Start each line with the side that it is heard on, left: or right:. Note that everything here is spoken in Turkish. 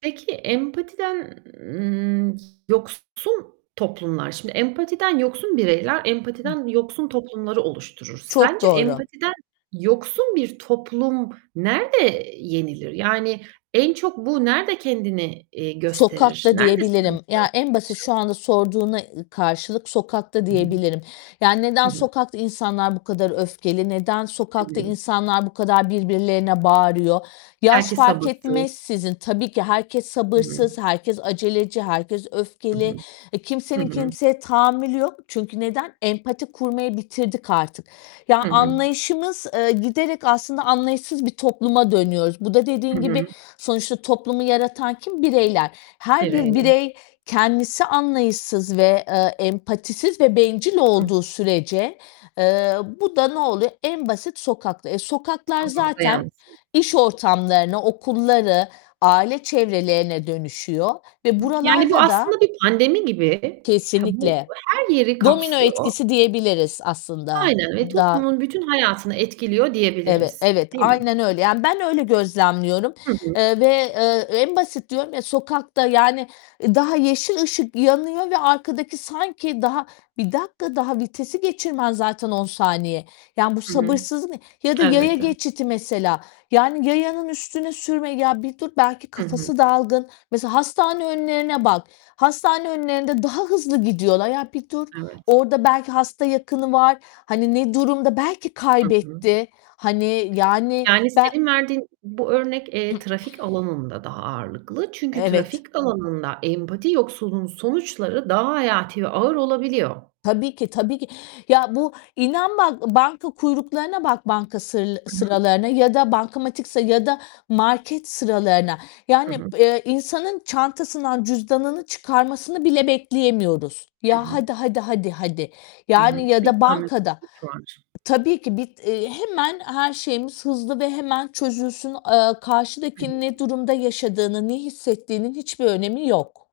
right: Peki, empatiden, ııı, yoksun toplumlar, şimdi empatiden yoksun bireyler empatiden yoksun toplumları oluşturur.
left: Çok
right: Sence
left: doğru.
right: empatiden yoksun bir toplum nerde yenilir yani en çok bu nerede kendini, eee, gösterir?
left: Sokakta
right: Nerede
left: diyebilirim.
right: sıkıntılar
left: Ya, en basit
right: [unintelligible]
left: şu anda sorduğuna, ııı, karşılık sokakta
right: Hı hı.
left: diyebilirim. Yani, neden
right: Hı hı.
left: sokakta insanlar bu kadar öfkeli? Neden
right: Hı
left: sokakta
right: hı.
left: insanlar bu kadar birbirlerine bağırıyor? Yaş
right: Belki
left: fark
right: sabırsız.
left: etmeksizin, tabii ki herkes
right: Hı hı.
left: sabırsız, herkes aceleci, herkes
right: Hı
left: öfkeli.
right: hı.
left: E,
right: Hı
left: kimsenin
right: hı.
left: kimseye tahammülü yok. Çünkü neden? Empati kurmayı bitirdik artık. Ya,
right: Hı hı.
left: anlayışımız, eee, giderek aslında anlayışsız bir topluma dönüyoruz. Bu da
right: Hı
left: dediğin
right: hı.
left: gibi, sonuçta toplumu yaratan kim? Bireyler. Her bir
right: [unintelligible]
left: birey kendisi anlayışsız ve, eee, empatisiz ve bencil
right: Hı hı.
left: olduğu sürece, eee, bu da noluyor? En basit sokakta. E, sokaklar
right: Sokakta [unintelligible]
left: zaten iş ortamlarına, okulları, aile çevrelerine dönüşüyor ve
right: Yani bu
left: buralarda da
right: aslında bir pandemi gibi. Ha, bu
left: Kesinlikle.
right: her yeri
left: Domino
right: kapsıyor.
left: etkisi diyebiliriz aslında.
right: Aynen ve
left: Da
right: toplumun bütün hayatını etkiliyor
left: Eve
right: diyebiliriz,
left: evet,
right: değil mi?
left: aynen öyle yani ben öyle gözlemliyorum,
right: Hı hı.
left: eee, ve, eee, en basit diyorum ya sokakta, yani, daha yeşil ışık yanıyor ve arkadaki sanki daha, bir dakika daha vitesi geçirmen zaten 10. Ya, bu
right: Hı hı.
left: sabırsızlık ne? Ya da yaya
right: Elbette.
left: geçidi mesela. Yani yayanın üstüne sürme, ya, bir dur, belki
right: Hı hı.
left: kafası dalgın. Mesela hastane önlerine bak. Hastane önlerinde daha hızlı gidiyorlar. Ya, bir dur.
right: Evet.
left: Orada belki hasta yakını var. Hani ne durumda? Belki
right: Hı hı.
left: kaybetti. Hani, yani
right: Yani
left: ben
right: senin verdiğin bu örnek, eee, trafik alanında daha ağırlıklı. Çünkü
left: Evet.
right: trafik alanında empati yoksulluğunun sonuçları daha hayati ve ağır olabiliyor.
left: Tabii ki, tabii ki. Ya, bu İnan bak banka kuyruklarına bak banka sır
right: Hı hı.
left: sıralarına ya da bankamatik sır ya da market sıralarına.
right: Hı
left: Yani,
right: hı.
left: b eee, insanın çantasından cüzdanını çıkarmasını bile bekleyemiyoruz.
right: Hı
left: Ya,
right: hı.
left: "Hadi, hadi, hadi, hadi."
right: Hı
left: Yani,
right: hı.
left: ya
right: Bir
left: da bankada.
right: tahammülsüzlük var.
left: Tabii ki, bit eee, hemen her şeyimiz hızlı ve hemen çözülsün. Eee,
right: Hı
left: karşıdakinin
right: hı.
left: ne durumda yaşadığını, ne hissettiğinin hiçbir önemi yok.